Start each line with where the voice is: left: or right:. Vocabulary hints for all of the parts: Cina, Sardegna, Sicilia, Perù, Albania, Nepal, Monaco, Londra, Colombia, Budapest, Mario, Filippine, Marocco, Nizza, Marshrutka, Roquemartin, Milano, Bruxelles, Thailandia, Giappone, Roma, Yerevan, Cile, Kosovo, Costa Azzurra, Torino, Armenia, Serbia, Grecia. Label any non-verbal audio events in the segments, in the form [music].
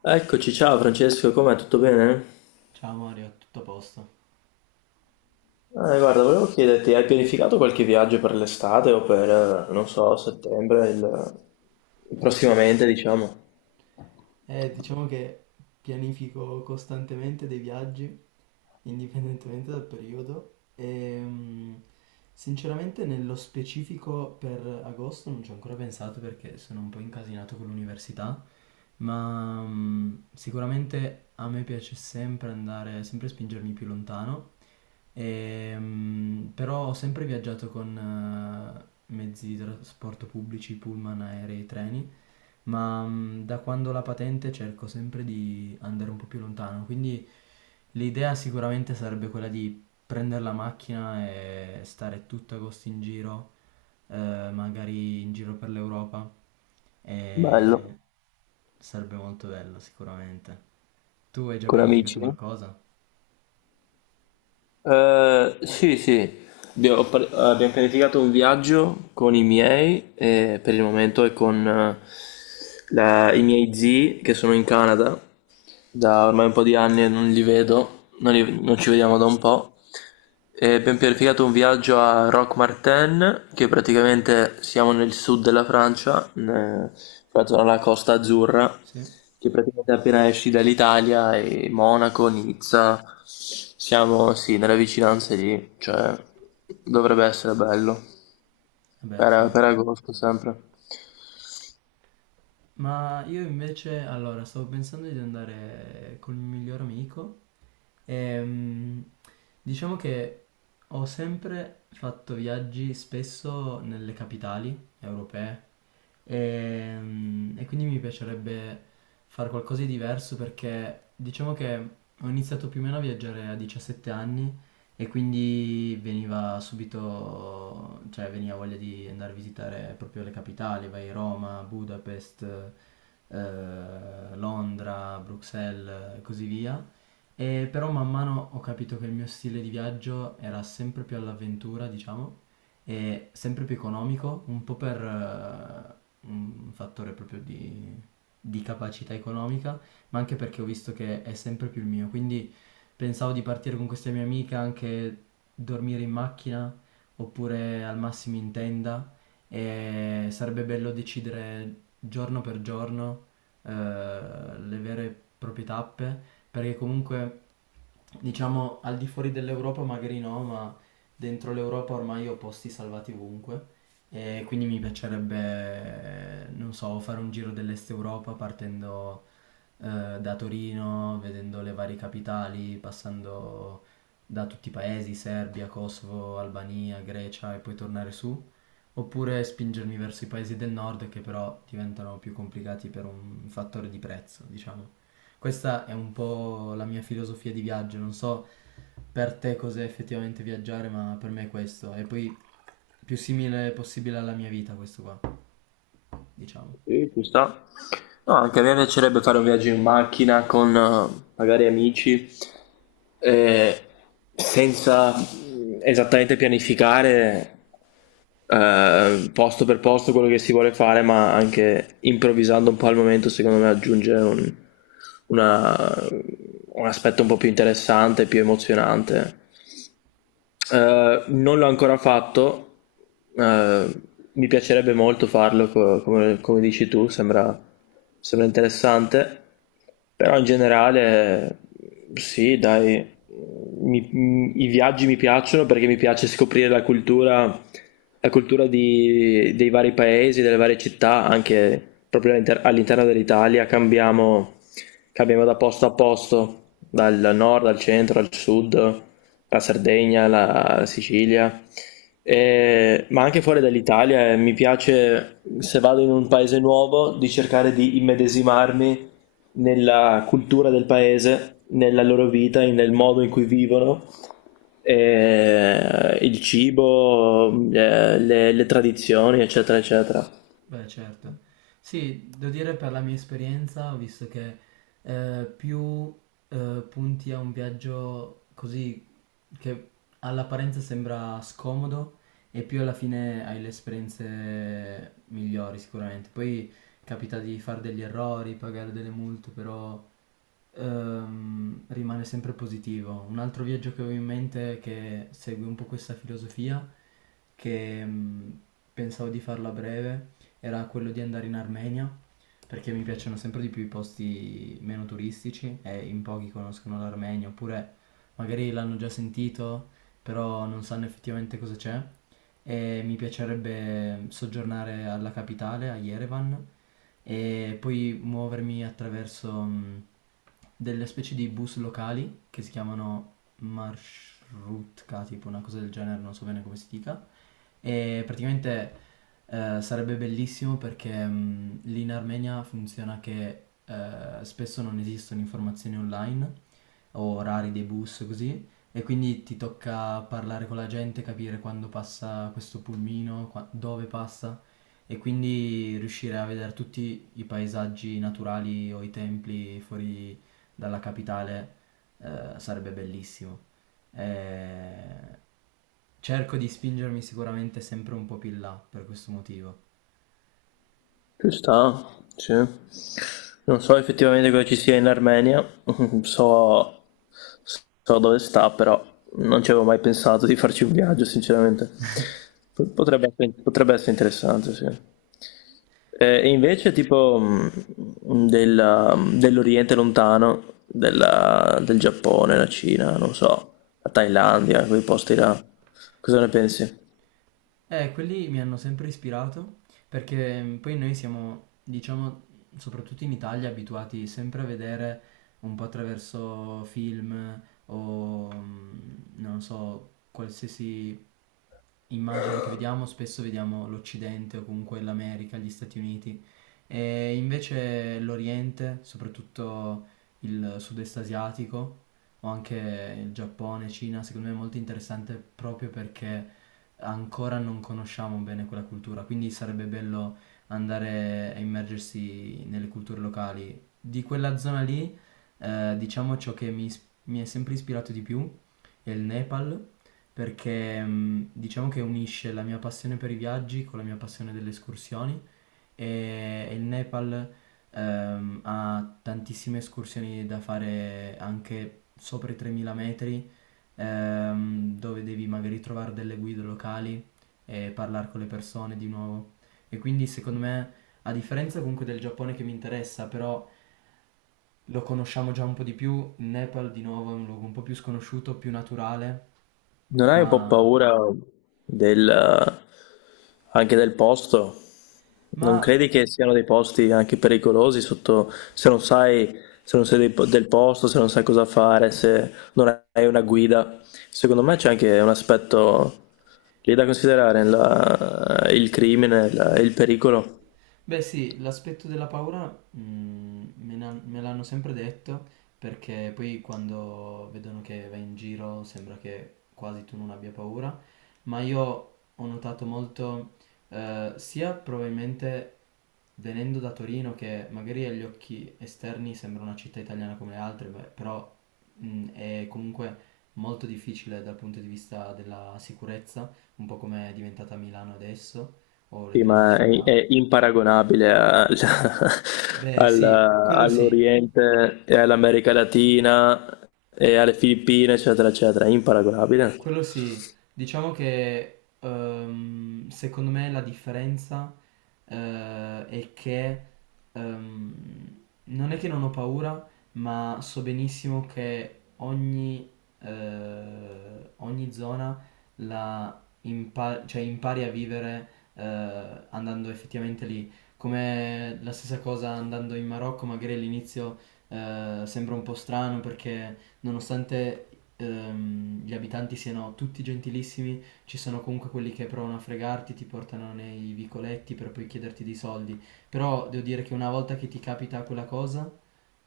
left: Eccoci, ciao Francesco, com'è? Tutto bene?
right: Ciao Mario, tutto a posto?
left: Guarda, volevo chiederti, hai pianificato qualche viaggio per l'estate o non so, prossimamente, diciamo?
right: Diciamo che pianifico costantemente dei viaggi, indipendentemente dal periodo, e sinceramente nello specifico per agosto non ci ho ancora pensato perché sono un po' incasinato con l'università, ma sicuramente a me piace sempre andare, sempre spingermi più lontano. Però ho sempre viaggiato con mezzi di trasporto pubblici, pullman, aerei, treni. Ma da quando ho la patente cerco sempre di andare un po' più lontano, quindi l'idea sicuramente sarebbe quella di prendere la macchina e stare tutto agosto in giro, magari in giro per l'Europa,
left: Bello,
right: e sarebbe molto bello sicuramente. Tu hai già
left: con
right: pianificato
left: amici?
right: qualcosa?
left: Sì, abbiamo pianificato un viaggio con i miei e per il momento è con i miei zii che sono in Canada. Da ormai un po' di anni non li vedo, non, li- non ci vediamo da un po'. E abbiamo pianificato un viaggio a Roquemartin, che praticamente siamo nel sud della Francia, proprio alla Costa Azzurra,
right: Sì?
left: che praticamente appena esci dall'Italia e Monaco, Nizza, siamo sì, nelle vicinanze lì, cioè dovrebbe essere bello,
right: Vabbè, sì.
left: per agosto sempre.
right: Ma io invece, allora, stavo pensando di andare col mio miglior amico e diciamo che ho sempre fatto viaggi spesso nelle capitali europee e quindi mi piacerebbe fare qualcosa di diverso perché diciamo che ho iniziato più o meno a viaggiare a 17 anni e quindi veniva subito, cioè veniva voglia di andare a visitare proprio le capitali, vai a Roma, Budapest, Londra, Bruxelles e così via. E però man mano ho capito che il mio stile di viaggio era sempre più all'avventura, diciamo, e sempre più economico, un po' per un fattore proprio di capacità economica, ma anche perché ho visto che è sempre più il mio. Quindi pensavo di partire con questa mia amica, anche dormire in macchina oppure al massimo in tenda e sarebbe bello decidere giorno per giorno eh, le vere e proprie tappe, perché comunque diciamo al di fuori dell'Europa magari no, ma dentro l'Europa ormai ho posti salvati ovunque. E quindi mi piacerebbe, non so, fare un giro dell'Est Europa partendo da Torino, vedendo le varie capitali, passando da tutti i paesi, Serbia, Kosovo, Albania, Grecia e poi tornare su, oppure spingermi verso i paesi del nord che però diventano più complicati per un fattore di prezzo, diciamo. Questa è un po' la mia filosofia di viaggio, non so per te cos'è effettivamente viaggiare, ma per me è questo, e poi più simile possibile alla mia vita questo qua, diciamo.
left: Sì, ci sta. No, anche a me piacerebbe fare un viaggio in macchina con magari amici, eh, senza esattamente pianificare posto per posto quello che si vuole fare, ma anche improvvisando un po' al momento, secondo me aggiunge una- un aspetto un po' più interessante, più emozionante. Non l'ho ancora fatto, eh, mi piacerebbe molto farlo, come dici tu, sembra interessante, però in generale sì, dai, i viaggi mi piacciono perché mi piace scoprire la cultura dei vari paesi, delle varie città, anche proprio all'interno dell'Italia, cambiamo da posto a posto, dal nord al centro al sud, la Sardegna, la Sicilia, ma anche fuori dall'Italia. Mi piace, se vado in un paese nuovo, di cercare di immedesimarmi nella cultura del paese, nella loro vita, nel modo in cui vivono, e il cibo, le tradizioni, eccetera, eccetera.
right: Beh, certo. Sì, devo dire per la mia esperienza, ho visto che più punti a un viaggio così che all'apparenza sembra scomodo e più alla fine hai le esperienze migliori sicuramente. Poi capita di fare degli errori, pagare delle multe, però rimane sempre positivo. Un altro viaggio che avevo in mente che segue un po' questa filosofia che pensavo di farlo a breve era quello di andare in Armenia, perché mi piacciono sempre di più i posti meno turistici e in pochi conoscono l'Armenia, oppure magari l'hanno già sentito, però non sanno effettivamente cosa c'è. E mi piacerebbe soggiornare alla capitale, a Yerevan, e poi muovermi attraverso delle specie di bus locali che si chiamano Marshrutka, tipo una cosa del genere, non so bene come si dica. E praticamente sarebbe bellissimo perché lì in Armenia funziona che spesso non esistono informazioni online o orari dei bus così e quindi ti tocca parlare con la gente, capire quando passa questo pulmino, dove passa e quindi riuscire a vedere tutti i paesaggi naturali o i templi fuori dalla capitale. Sarebbe bellissimo. Eh, Cerco di spingermi sicuramente sempre un po' più in là per questo motivo.
left: Ci sta, sì. Non so effettivamente cosa ci sia in Armenia, [laughs] so, so dove sta, però non ci avevo mai pensato di farci un viaggio, sinceramente. Potrebbe essere- potrebbe essere interessante, sì. E invece, tipo, dell'Oriente lontano, del Giappone, la Cina, non so, la Thailandia, quei posti là, cosa ne pensi?
right: Quelli mi hanno sempre ispirato perché poi noi siamo, diciamo, soprattutto in Italia, abituati sempre a vedere un po' attraverso film o, non so, qualsiasi immagine che vediamo, spesso vediamo l'Occidente o comunque l'America, gli Stati Uniti. E invece l'Oriente, soprattutto il sud-est asiatico, o anche il Giappone, Cina, secondo me è molto interessante proprio perché ancora non conosciamo bene quella cultura, quindi sarebbe bello andare a immergersi nelle culture locali. Di quella zona lì, diciamo ciò che mi è sempre ispirato di più è il Nepal, perché diciamo che unisce la mia passione per i viaggi con la mia passione delle escursioni e il Nepal ha tantissime escursioni da fare anche sopra i 3.000 metri, dove devi magari trovare delle guide locali e parlare con le persone di nuovo. E quindi secondo me, a differenza comunque del Giappone che mi interessa, però lo conosciamo già un po' di più, il Nepal di nuovo è un luogo un po' più sconosciuto, più naturale.
left: Non hai un po'
right: ma,
left: paura del, anche del posto? Non
right: ma
left: credi che siano dei posti anche pericolosi sotto, se non sai, se non sei del posto, se non sai cosa fare, se non hai una guida? Secondo me c'è anche un aspetto lì da considerare, il crimine, il pericolo.
right: Beh sì, l'aspetto della paura, me l'hanno sempre detto perché poi quando vedono che vai in giro sembra che quasi tu non abbia paura, ma io ho notato molto sia probabilmente venendo da Torino che magari agli occhi esterni sembra una città italiana come le altre, beh, però è comunque molto difficile dal punto di vista della sicurezza, un po' come è diventata Milano adesso o le
left: Sì,
right: grandi
left: ma
right: città.
left: è imparagonabile al- [laughs]
right: Beh,
left: al-
right: sì, quello sì,
left: all'Oriente e all'America Latina e alle Filippine, eccetera, eccetera. È imparagonabile.
right: quello sì. Diciamo che secondo me la differenza è che ehm, non è che non ho paura, ma so benissimo che ogni zona cioè impari a vivere eh, andando effettivamente lì. Come la stessa cosa andando in Marocco, magari all'inizio sembra un po' strano perché nonostante gli abitanti siano tutti gentilissimi, ci sono comunque quelli che provano a fregarti, ti portano nei vicoletti per poi chiederti dei soldi. Però devo dire che una volta che ti capita quella cosa,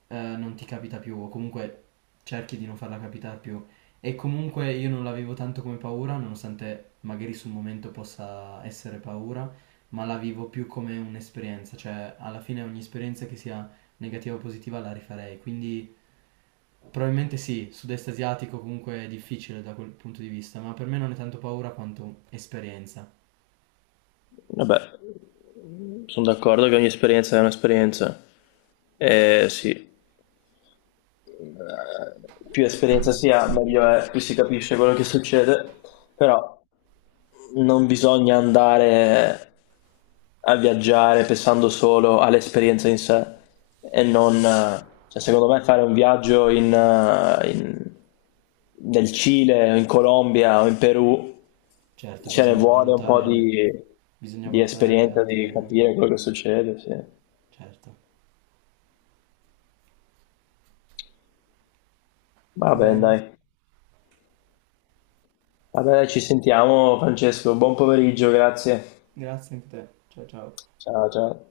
right: non ti capita più, o comunque cerchi di non farla capitare più. E comunque io non l'avevo tanto come paura, nonostante magari sul momento possa essere paura, ma la vivo più come un'esperienza, cioè alla fine ogni esperienza che sia negativa o positiva la rifarei, quindi. Probabilmente sì, sud-est asiatico comunque è difficile da quel punto di vista, ma per me non è tanto paura quanto esperienza.
left: Vabbè, sono d'accordo che ogni esperienza è un'esperienza. Sì, eh, più esperienza si ha, meglio è, più si capisce quello che succede, però. Non bisogna andare a viaggiare pensando solo all'esperienza in sé e non, cioè, secondo me fare un viaggio in, nel Cile o in Colombia o in Perù,
right: Certo,
left: ce ne
right: bisogna
left: vuole un po'
right: valutare, bisogna
left: di
right: valutare anche
left: esperienza, di
right: altre.
left: capire quello che succede, sì.
right: Certo.
left: Va
right: Va
left: bene,
right: bene,
left: dai. Va bene, ci sentiamo, Francesco. Buon pomeriggio, grazie.
right: grazie anche a te. Ciao ciao.
left: Ciao, ciao.